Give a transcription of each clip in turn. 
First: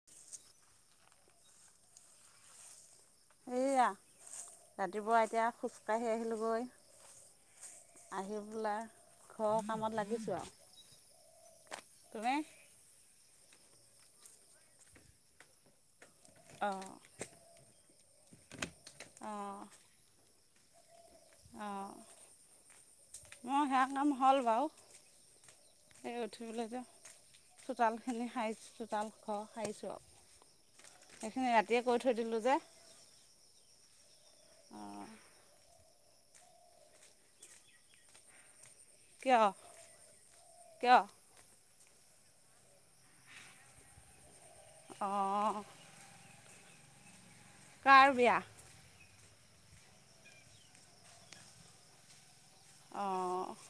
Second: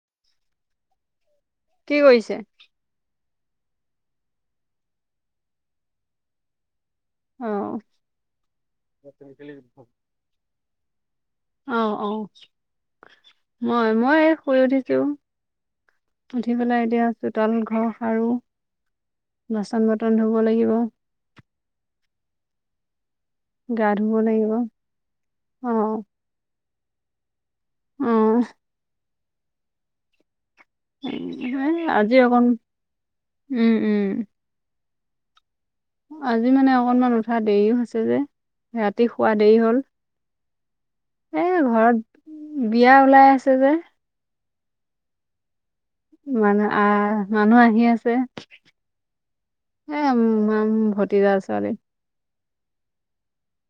[inaudible] কি কৰিছে? এইয়া, ৰাতিপুৱা এতিয়া খোজকাাঢ়ি আহিলোঁগৈ। অ আহি পেলা ঘৰৰ কামত লাগিছোঁ আৰু। অ', অ'। তুমি মই, মই শুই উঠিছোঁ। উঠি পেলাই অঁ এতিয়া চোতাল ঘৰ সাৰো, বাচন বৰ্তন ধুব লাগিব। অ'। মই হেয়া গা কাম ধুব হ'ল লাগিব বাৰু। অ এই উঠবলৈ যে অ চোতালখিনি সাৰি, চোতাল ঘৰ সাৰিছোঁ আৰু। সেইখিনি ৰাতিয়ে এই কৰি আজি থৈ দিলোঁ অকণ যে। উম, উম। আজি মানে অকনমান উঠা দেৰিও হৈছে যে, ৰাতি শুৱা কিয় দেৰি হ'ল। কিয়? এ, ঘৰত বিয়া ওলাই আছে যে। অ'। মানে আ, মানুহ আহি কাৰ আছে। বিয়া হে, মাম ভতিজাৰ ছোৱালী। অ'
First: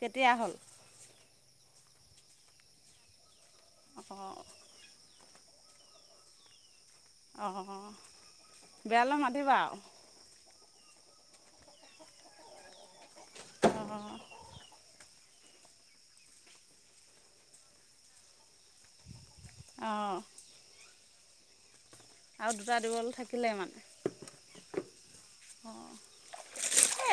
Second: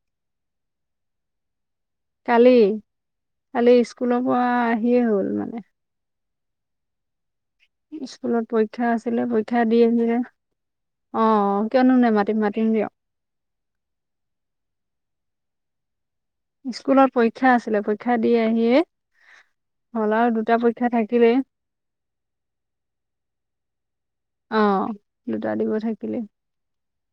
কেতিয়া হ'ল? কালি, কালি অঁ স্কুলৰপৰা আহিয়ে হ'ল মানে। অ'। স্কুলত পৰীক্ষা আছিলে, পৰীক্ষা আৰু দি আহিলে। অ' কিয়নো নে, মাতিম দিয়ক। অ'। স্কুলত পৰীক্ষা আছিলে, পৰীক্ষা দি আহিয়ে অঁ হ'ল আৰু দুটা পৰী শা থাকিলে আৰু দুটা দিবলে থাকিলে মানে? অ', দুটা দিব অ'। এ, থাকিলেই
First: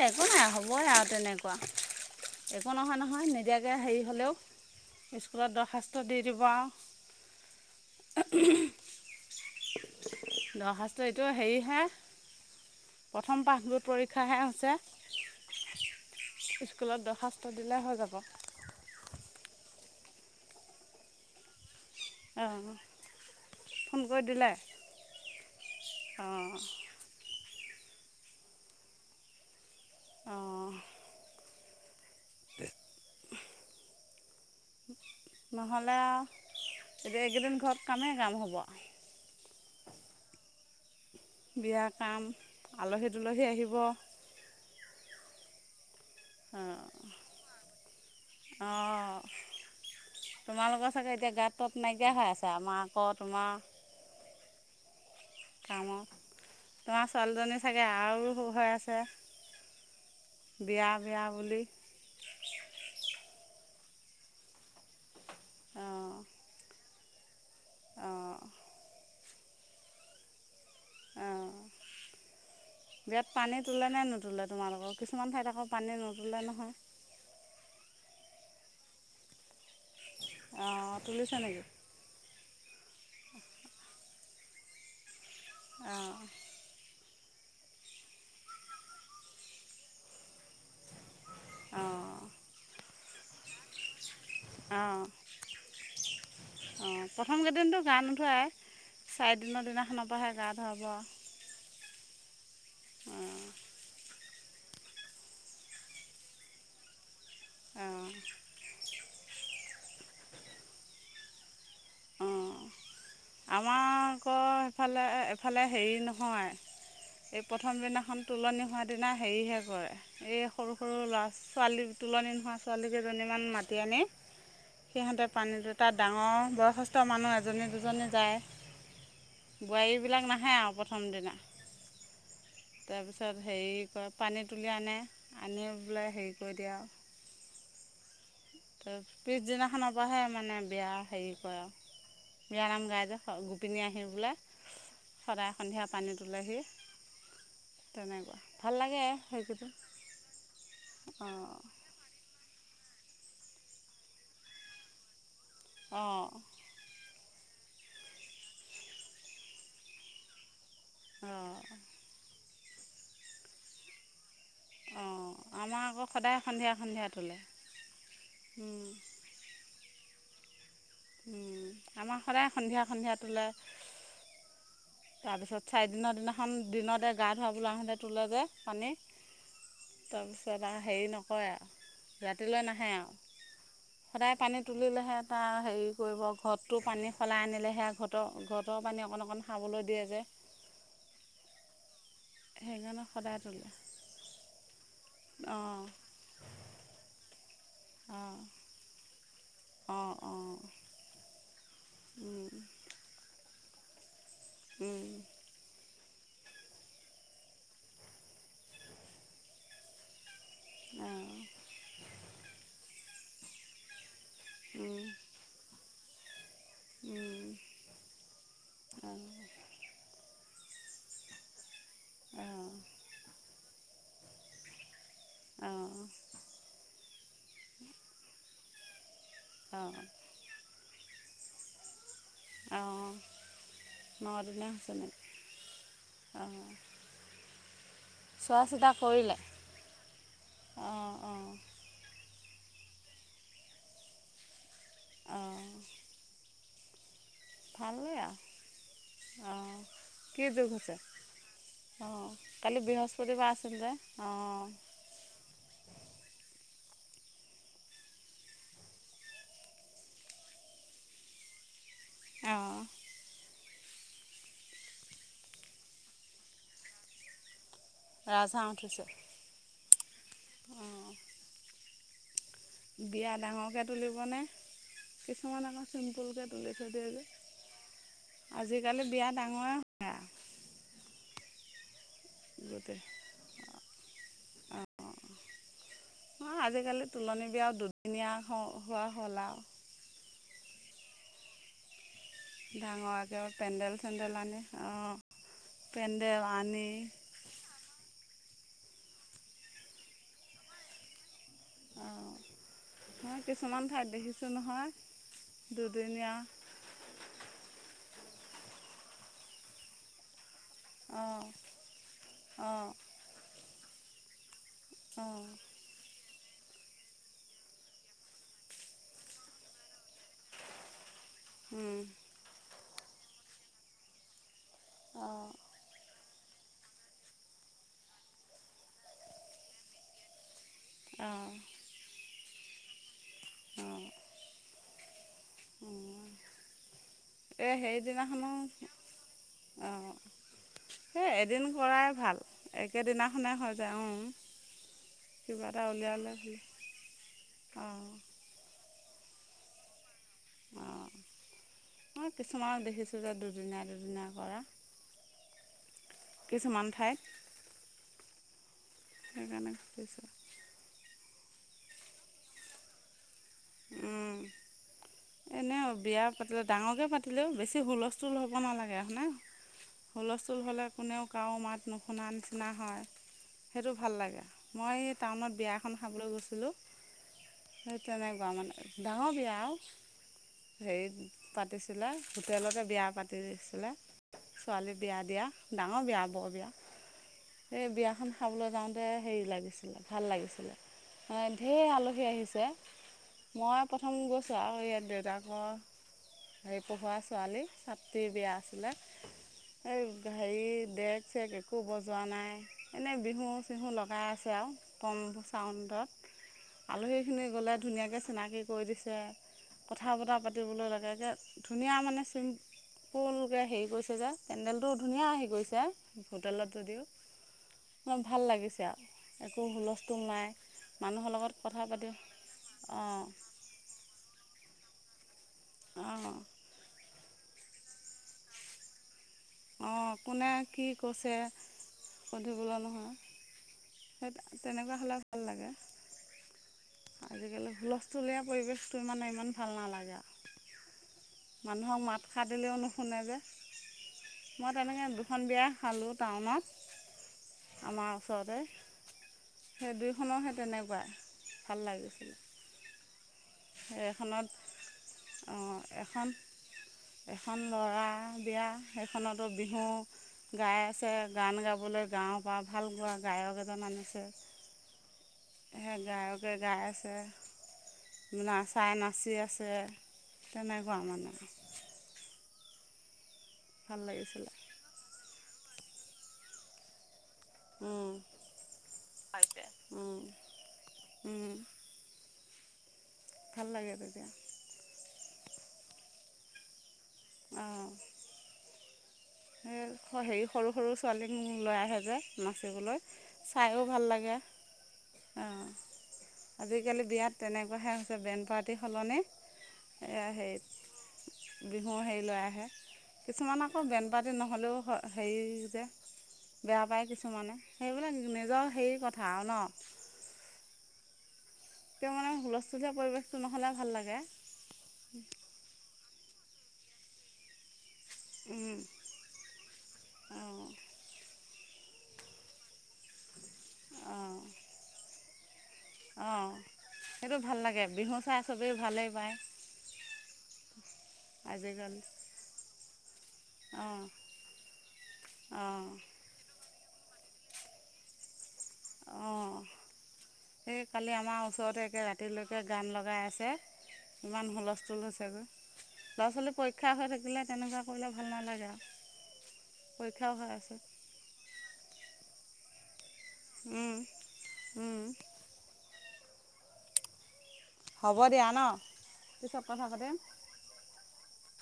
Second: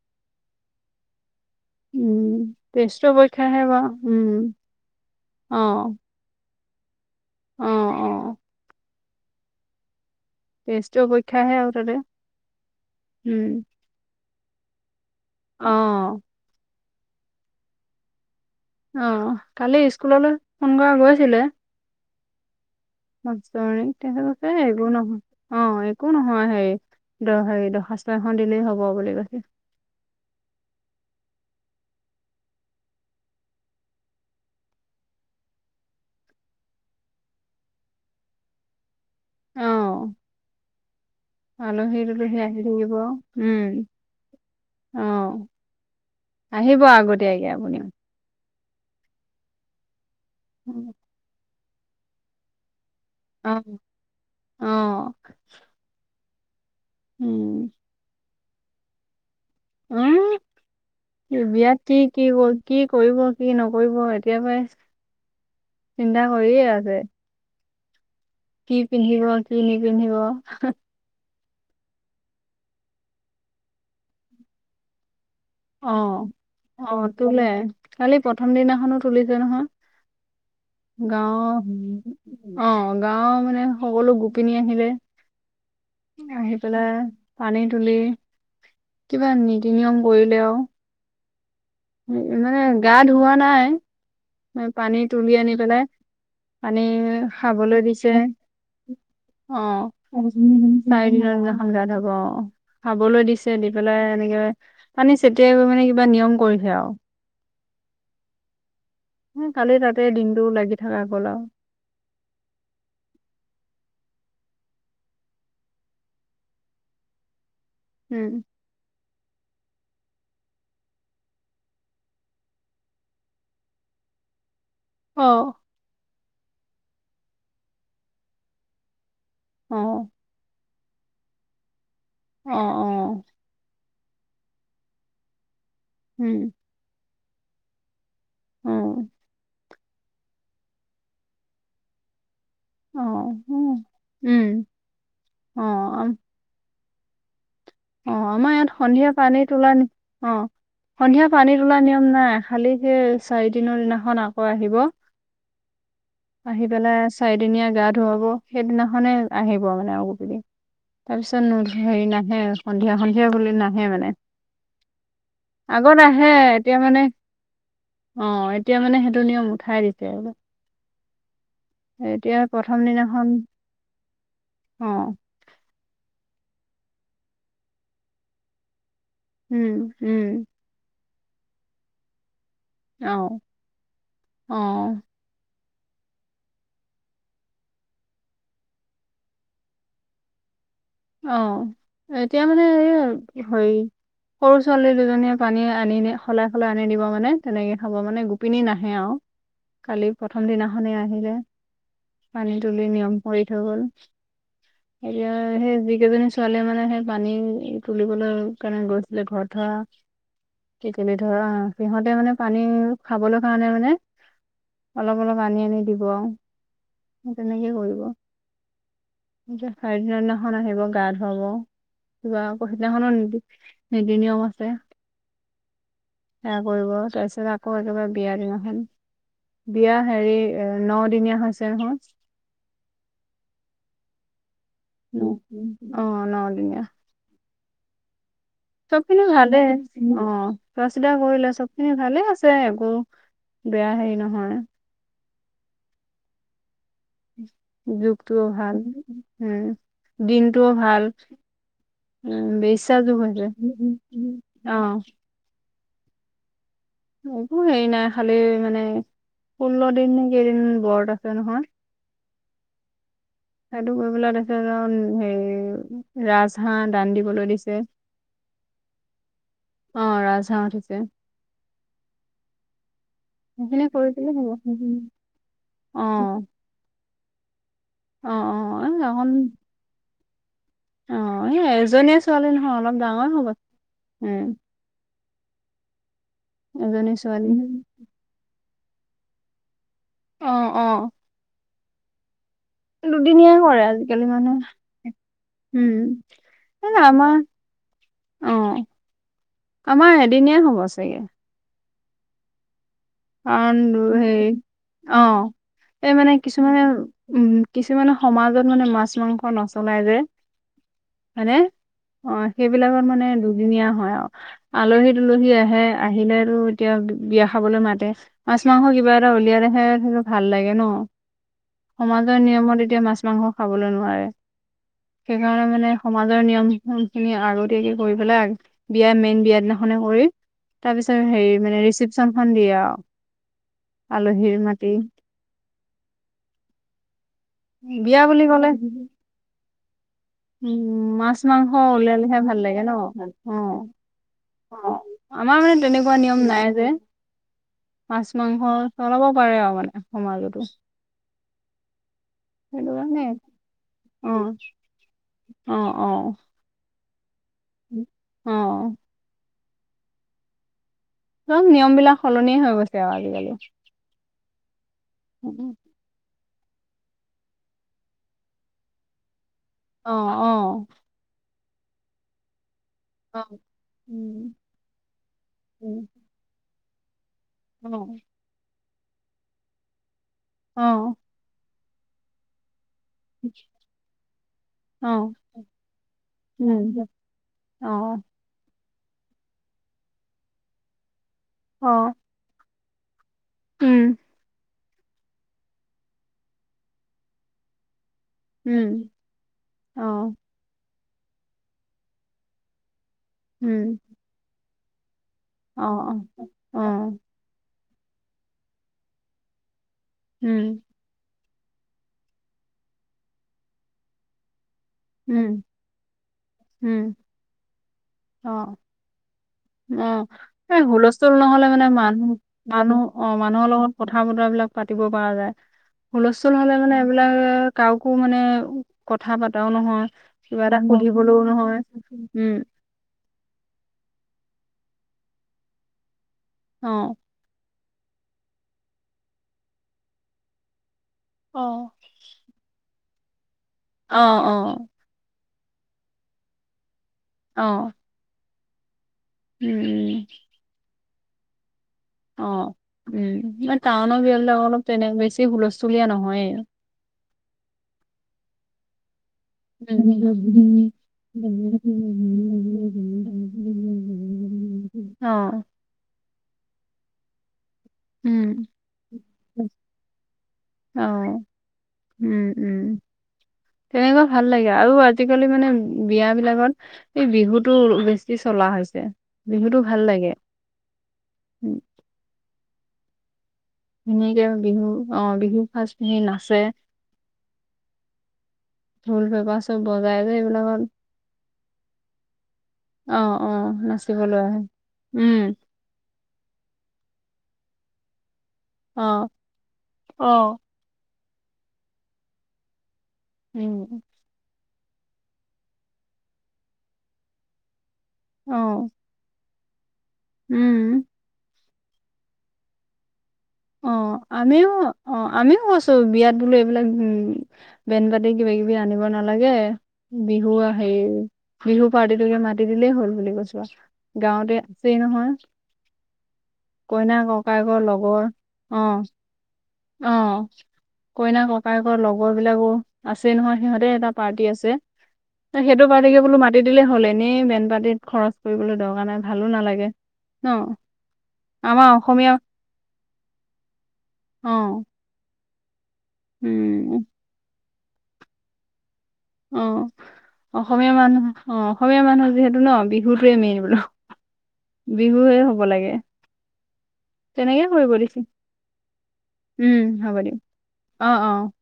একো নাই হ'বই আৰু তেনেক কোৱা, উম, একো নহয় টেষ্টৰ নহয় পৰীক্ষাহে নিদিয়াকৈ বাৰু হেৰি উম, হ'লেও। স্কুলত দৰ্খাস্ত অ', দি দিব আৰু। অ', অ', দৰ্খাস্ত টেষ্টৰ এইটো পৰীক্ষাহে আৰু হেৰিহে তাতে প্ৰথম উম, পাঠবোৰৰ্ড পৰীক্ষাহে হৈছে। অ'। স্কুলত দৰ্খাস্ত দিলে হৈ যাব। অ' কালি স্কুললৈ ফোন কৰা গৈছিলে। অ'। মা তে তেহেলুকে একো নহয়, অ' একো নহয় অঁ হেই। দ হেৰি, দৰ্খাস্ত এখন দিলেই হ'ব বুলি কৈছে। অ'। নহ'লে আৰু এতিয়া এইকেইদিন ঘৰত কামেই কাম হ'ব। অ', বিয়া আলহী কাম দুলহী আহি থাকিব আলহী দুলহী উম। আহিব অঁ অ', আহিব আগতীয়াকে আপুনিও। অ', তোমালোকৰ চাগে এতিয়া গাত তত নাইকিয়া হৈ আছে আমাক অ', অ'। কামত তোমাৰ ছোৱালীজনী উম চাগে আৰু হৈ আছে। উম বিয়া বিয়া বুলি। বিয়াত কি কি ক কি কৰিব কি নকৰিব এতিয়া পাই চিন্তা কৰিয়ে আছে। অ'। কি পিন্ধিব কি নিপিন্ধিব। অ'। বিয়াত পানী তোলে নে নুতুলে তোমালোকৰ কিছুমান ঠাইত আকৌ পানী অ', নোতোলে নহয় অ', তোলে কালি প্ৰথম দিনাখনো তুলিছে নহয়। অঁ তুলিছে গাঁও নেকি [unintelligible] অ', গাঁৱৰ মানে সকলো গোপিনী আহিলে অঁ আহি পেলাই পানী তুলি কিবা নীতি নিয়ম কৰিলেও। অহ। মানে গা ধুওৱা নাই পানী অঁ তুলি আনি পেলাই পানি অঁ প্ৰথম কেইদিনটো খাবলৈ গা দিছে। নোধুৱাই অ', চাৰিদিনৰ দিনাখনৰ পৰাহে গা ধুৱাব [unintelligible] অঁ [unintelligible] অ', খাবলৈ দিছে দি পেলাই এনেকে পানী চতিয়াই কৰা মানে কিবা নিয়ম কৰিছে আৰু। অঁ'। সেই কালি তাতে দিনটো লাগি থকা গ'ল আৰু। অঁ আমাৰ আকৌ সফালে এফালে হেৰি নহয়। এই প্ৰথম দিনাখন উম তোলনি হোৱাৰ দিনা হেৰিহে কৰে। এই সৰু সৰু ল'ৰা ছোৱালী তুলনি নোহোৱা ছোৱালীকেইজনীমান মাতি আনি সিহঁতে অ পানীটো তাত ডাঙৰ বয়সস্থ মানুহ এজনী দুজনী যায়। অ বোৱাৰীবিলাক নাহে আৰু প্ৰথম দিনা। অ', অ'। তাৰপিছত হেৰি কৰে পানী তুলি আনে আনি বোলে হেৰি উম কৰি দিয়ে আৰু। অ ত পিছদিনাখনৰ পৰাহে মানে বিয়া হেৰি কৰে আৰু। বিয়ানাম অ গাইদ উম গোপিনী আহি বোলে উম সদায় অ সন্ধিয়া পানীত তুলেহি। অ', তেনেকুৱা আমাৰ ভাল ইয়াত লাগে সন্ধিয়া পানী তোলা সেইকেইদিন অ', সন্ধিয়া পানী অঁ তোলা নিয়ম নাই। খালি সেই চাৰি দিনৰ দিনাখন আকৌ আহিব। অঁ'। আহি পেলাই চাৰিদিনীয়া গা ধুৱাব সেইদিনাখনে আহিব মানে আৰু গোপিনি। অঁ তাৰপিছত হেৰি নাহে সন্ধিয়া সন্ধিয়া বুলি নাহে মানে। অঁ আমাৰ আকৌ আগত আহে সদায় সন্ধিয়া এতিয়া মানে সন্ধিয়া তোলে অ', এতিয়া মানে স এইটো নিয়ম উঠাই দিছে আৰু। উম, আমাৰ সদায় সন্ধিয়া প্ৰথম সন্ধিয়া দিনাখন তোলে। অ'। তাৰপিছত চাৰিদিনৰ দিনাখন দিনতে গা ধুৱাবলৈ আহোঁতে তোলে যে পানী। উম উম তাৰপিছত আৰু হেৰি নকৰে আৰু ৰাতিলৈ না হে অ আৰু সদায় অ পানী তুলিলেহে তাৰ হেৰি কৰিব ঘতটো পানী সলাই আনিলে সেয়া ঘৰৰ ঘতৰ পানী অকণ অকণ খাবলৈ দিয়ে যে। অ', এতিয়া মানে সেইকাৰণে সদায় এই তোলে হেৰি সৰু ছোৱালী দুজনীয়ে পানী অঁ আনি [unintelligible] সলাই-সলাই আনি দিব মানে তেনেকে খাব মানে অঁ গোপিনী নাহে আৰু। কালি অঁ প্ৰথম অঁ দিনাখনেই আহিলে। উম পানী তুলি নিয়ম কৰি থৈ গল উম এতিয়া সেই যিকেইজনী ছোৱালীয়ে মানে সেই পানী তুলিবলৈ কাৰণে গৈছিলে ঘৰত থোৱা ইপিনে ধৰা অঁ আহ সিহঁতে মানে পানী খাবলৈ কাৰণে মানে অলপ-অলপ পানী নি আনি দিব আৰু উম তেনেকেই কৰিব। এতিয়া চাৰিদিনা দিনাখন আহিব গা ধুৱাব কিবা আকৌ উম সিদিনাখনো নিদি নীতি-নিয়ম আছে। অঁ। সেয়া কৰিব তাৰপিছত আকৌ একেবাৰে বিয়া দিনাখন বিয়া হেৰি এ নদিনীয়া হৈছে নহয়। অঁ নদিনীয়া নেকি অ অঁ নদিনীয়া। চোৱা চিতা চবপিনে কৰিলে ভালে। অ, অঁ চোৱা-চিতা অঁ কৰিলে চবখিনি ভালে আছে একো বেয়া হেৰি নহয়। অঁ। ভালেই আৰু যুগটোও ভাল, উম অঁ কি যুগ দিনটোও হৈছে ভাল। অঁ উম, কালি ব্যাচ্যা যুগ হৈছে, বৃহস্পতিবাৰ আছিল যে অঁ অ। একো হেৰি নাই খালি মানে ষোল্ল দিন নে কেইদিন বৰত আছে নহয়। আহ। সেইটো কৰিবলে দিছে হেৰি ৰাজ হাঁহ দান দিবলৈ দিছে। ৰাজ হাঁহ উঠিছে? অ, ৰাজ হাঁহ উঠিছে। বিয়া ডাঙৰকে সেইখিনি কৰি দিলে তুলিবনে? হ'ব। কিছুমান আকৌ অ চিম্পুলকে তুলি থৈ দিয়ে যে। অ অ এই আজিকালি বিয়া অকন ডাঙৰে অ, এজনীয়ে ছোৱালী নহয় অলপ গোটেই ডাঙৰ হ'ব, উম। অ, আজিকালি এজনী তোলনি ছোৱালী। বিয়াও দুদিনীয়া হ হোৱা হ'ল আৰু। অ, অ। ডাঙৰকৈ দুদিনীয়া হয় পেণ্ডেল আজিকালি চেণ্ডেল মানে। আনি অঁ উম, পেণ্ডেল আনি আমাৰ অঁ, আমাৰ এদিনীয়া হ'ব চাগে। অঁ, মই কাৰণ কিছুমান ঠাইত হেৰি দেখিছোঁ নহয় অ এই দুদিনীয়া। মানে উম কিছুমান সমাজত মানে মাছ-মাংস নচলাই যে। অঁ হয়নে? অ, অঁ সেইবিলাকত মানে দুদিনীয়া হয় আৰু। অঁ আলহী-দোলহী আহে, আহিলেতো এতিয়া বি বিয়া খাবলৈ মাত মাছ-মাংস কিবা এটা উলিয়াই ৰাখে ভাল লাগে ন, সমা নিয়মত এতিয়া মাছ-মাংস খাবলৈ নোৱাৰে, সেইকাৰণে মানে সমাজৰ নিয়ম খিনি আগতীয়াকে কৰি পেলাই, বিয়া মেইন বিয়া দিনাখনে কৰি তাৰ পিছত অঁ অঁ হেৰি মানে ৰিচিপচনখন দিয়ে আৰু। আলহীৰ মাটি এ বিয়া বুলি সেইদিনাখনো ক'লে অঁ। উম সেই মাছ এদিন মাংস কৰাই ওলালেহে ভাল, লাগে ন অ একেদিনাখনে হৈ যায় উ। আমাৰ কিবা মানে এটা তেনেকুৱা উলিয়ালে নিয়ম ভি নাই যে অ। মাছ মাংস চলাব পাৰে আৰু মানে সমাজত। অঁ, মই কিছুমানক সেইটো দেখিছোঁ কাৰণে যে দুদিনীয়া-দুদিনীয়া অ কৰা। অ, অ। কিছুমান ঠাইত অ। সেইকাৰণে খুজিছোঁ। চব নিয়ম বিলাক সলনিয়ে হৈ গৈছে আৰু আজিকালি। উম, এনেও বিয়া পাতিলে ডাঙৰকে পাতিলেও বেছি হুলস্থুল হ'ব নালাগে হয়নে? অ অ হুলস্থুল হ'লে কোনেও কাও মাত নুশুনা নিচিনা হয়। অ সেইটো ভাল লাগে, উম মই টাউনত বিয়া এখন উম খাবলৈ গৈছিলোঁ অ সেই তেনেকুৱা, মানে ডাঙৰ বিয়া আও অ হেৰি পাতিছিলে, হোটেলতে বিয়া পাতি ছিলে, ছোৱালী অ বিয়া দিয়া ডাঙৰ বিয়া বৰ বিয়া। উম সেই অ অ বিয়াখন খাবলৈ যাওঁতে হেৰি লাগিছিলে, ভাল লাগিছিলে ম ঢেৰ আলহী আহিছে। মই উম প্ৰথম গৈছোঁ আৰু ইয়াত দেউতাকৰ হেৰি পঢ়োৱা ছোৱালী, তাত বিয়া উম আছিলে, এই অ হেৰি ডেক চেক একো বজোৱা নাই এনেই উম বিহু-চিহু লগাই আছে আও কম অ অ চাউণ্ডত অ আলহী খিনি গ'লে ধুনীয়াকে চিনাকি কৰি দিছে, কথা বতৰা উম পাতিবলৈ লগৈ ধুনীয়া মানে চিম্পুলকে হেৰি কৰিছে যে, পেণ্ডেলটো ধুনীয়া আহি উম গৈছে, হোটেলত উম যদিও ম' ভাল অ লাগিছে আৰু। একো হুলস্থুল অ', নাই এই মানুহৰ হুলস্থুল লগত নহলে কথা মানে পাতি মানুহ মানুহ অঁ অ', মানুহৰ লগত কথা বতৰা বিলাক পাতিব পৰা যায়, অঁ হুলস্থুল হলে মানে কাকো মানে কথা প এটাও নহয়, অঁ কোনে কিবা এটা কি কৈছে শুধিবলেও নহয়, উম। [unintelligible] তেনেকুৱা হ'লে ভাল লাগে। অ'। আজিকালি হুলস্থূলীয়া পৰিৱেশটো মানে ইমান ভাল নালাগে আৰু। অ মানুহক মাত সাৰ দিলেও নুশুনে যে, অ মই তেনেকে দুখন বিয়া খালো টাউনত, অ আমাৰ ওচৰতে। উম সেই উম দুইখনো সেই তেনেকুৱাই ভাল লাগিছিল। অ', উম, ম টাউনৰ বিয়াবিলাক অলপ তেনেক বেছি হুলস্থুলীয়া এখন নহয়েই। এখন ল'ৰা বিয়া সেইখনতো বিহু গাই উম আছে, গান গাবলৈ গাঁৱ বা ভাল গোৱা গায়ক এজন আন অ'। এ গায়কে গাই আছে। উম নাচাই নাচি আছে, তেনেকুৱা অ মানে। উম, উম, তেনেকুৱা ভাল লাগ আৰু আজিকালি মানে বিয়াবিলাকত এই বিহুত তো বেছি চলা হৈছে, বিহুটো ভাল লাগে। উম। লাগে তেতিয়া ধুনীয়াকে বিহু আহ বিহু ফাৰচ সি নাচে। অ'। ঢোল, পেপ হেৰি সৰু-সৰু ছোৱালীক লৈ আহে যে, নাচিবলৈ অ অ চাইয়ো ভাল নাচিবলৈ লাগে। আহে উম অ'। আজিকালি বিয়াত তেনেকুৱাহে হৈছে, ব্ৰেণ্ড পাৰ্টি অ সলনি অ হেৰিত বিহু হেৰি লৈ আহে, কিছুমানক উম আকৌ পাতি নহ'লেও হেৰি যে, বেয়া পায় কিছুমানে। সেইবিলাক অ নিজৰ হেৰি কথা আৰু নহ? উম। [unintelligible] মানে হুলস্থুলীয়া পৰিৱেশ অ', আমিও অ', আমিও হষ্ট বিয়াত বোলো এইবিলাক উম, বেন-পাতি কিবা কিবি আনিব নালাগে বিহু অঁ আহ হেৰি বিহু পাৰ্টিতোকে মাতি দিলেই হল বুলি কৈছো, গাঁৱতে আছেই নহয়? অ, কইনা সেইটো ভাল ককায়েকৰ লাগে বিহু লগৰ চাই চবেই অ ভালেই পায়। অ, কইনাাক আজিকালি ককায়েকৰ লগৰ বিলাকো আছে নহয় সিহঁতে এটা অঁ পাৰ্টি আছে। সেইটো অঁ পাৰটিকে বুলো‌ ম পাতি দিলে হ'ল এনেই বেন পাতিত খৰচ কৰিবলৈ দৰকাৰ নাই ভালো অঁ নালাগে ন সেই কালি আমাৰ ওচৰতে আমাৰ একে অসমীয়া ৰাতিলৈকে গান লগাই আছে অ ইমান হুলস্থূুল হৈছেগৈ। ল'ৰা ছোৱালী পৰীক্ষা উম হৈ থাকিলে তেনেকুৱা কৰিলে ভাল নালাগে আৰু। অ, পৰীক্ষাও হৈ আছে অসমীয়া মানুহ অ অসমীয়া মানুহ যিহেতু ন বিহুটোৱে মেইন বোলো, বিহুে হ'ব লাগে। তেনেকয় কৰিব হ'ব দিছে দিয়া ন পিছত কথা উম, পাতিম হ'ব দিয়ক অ, অ,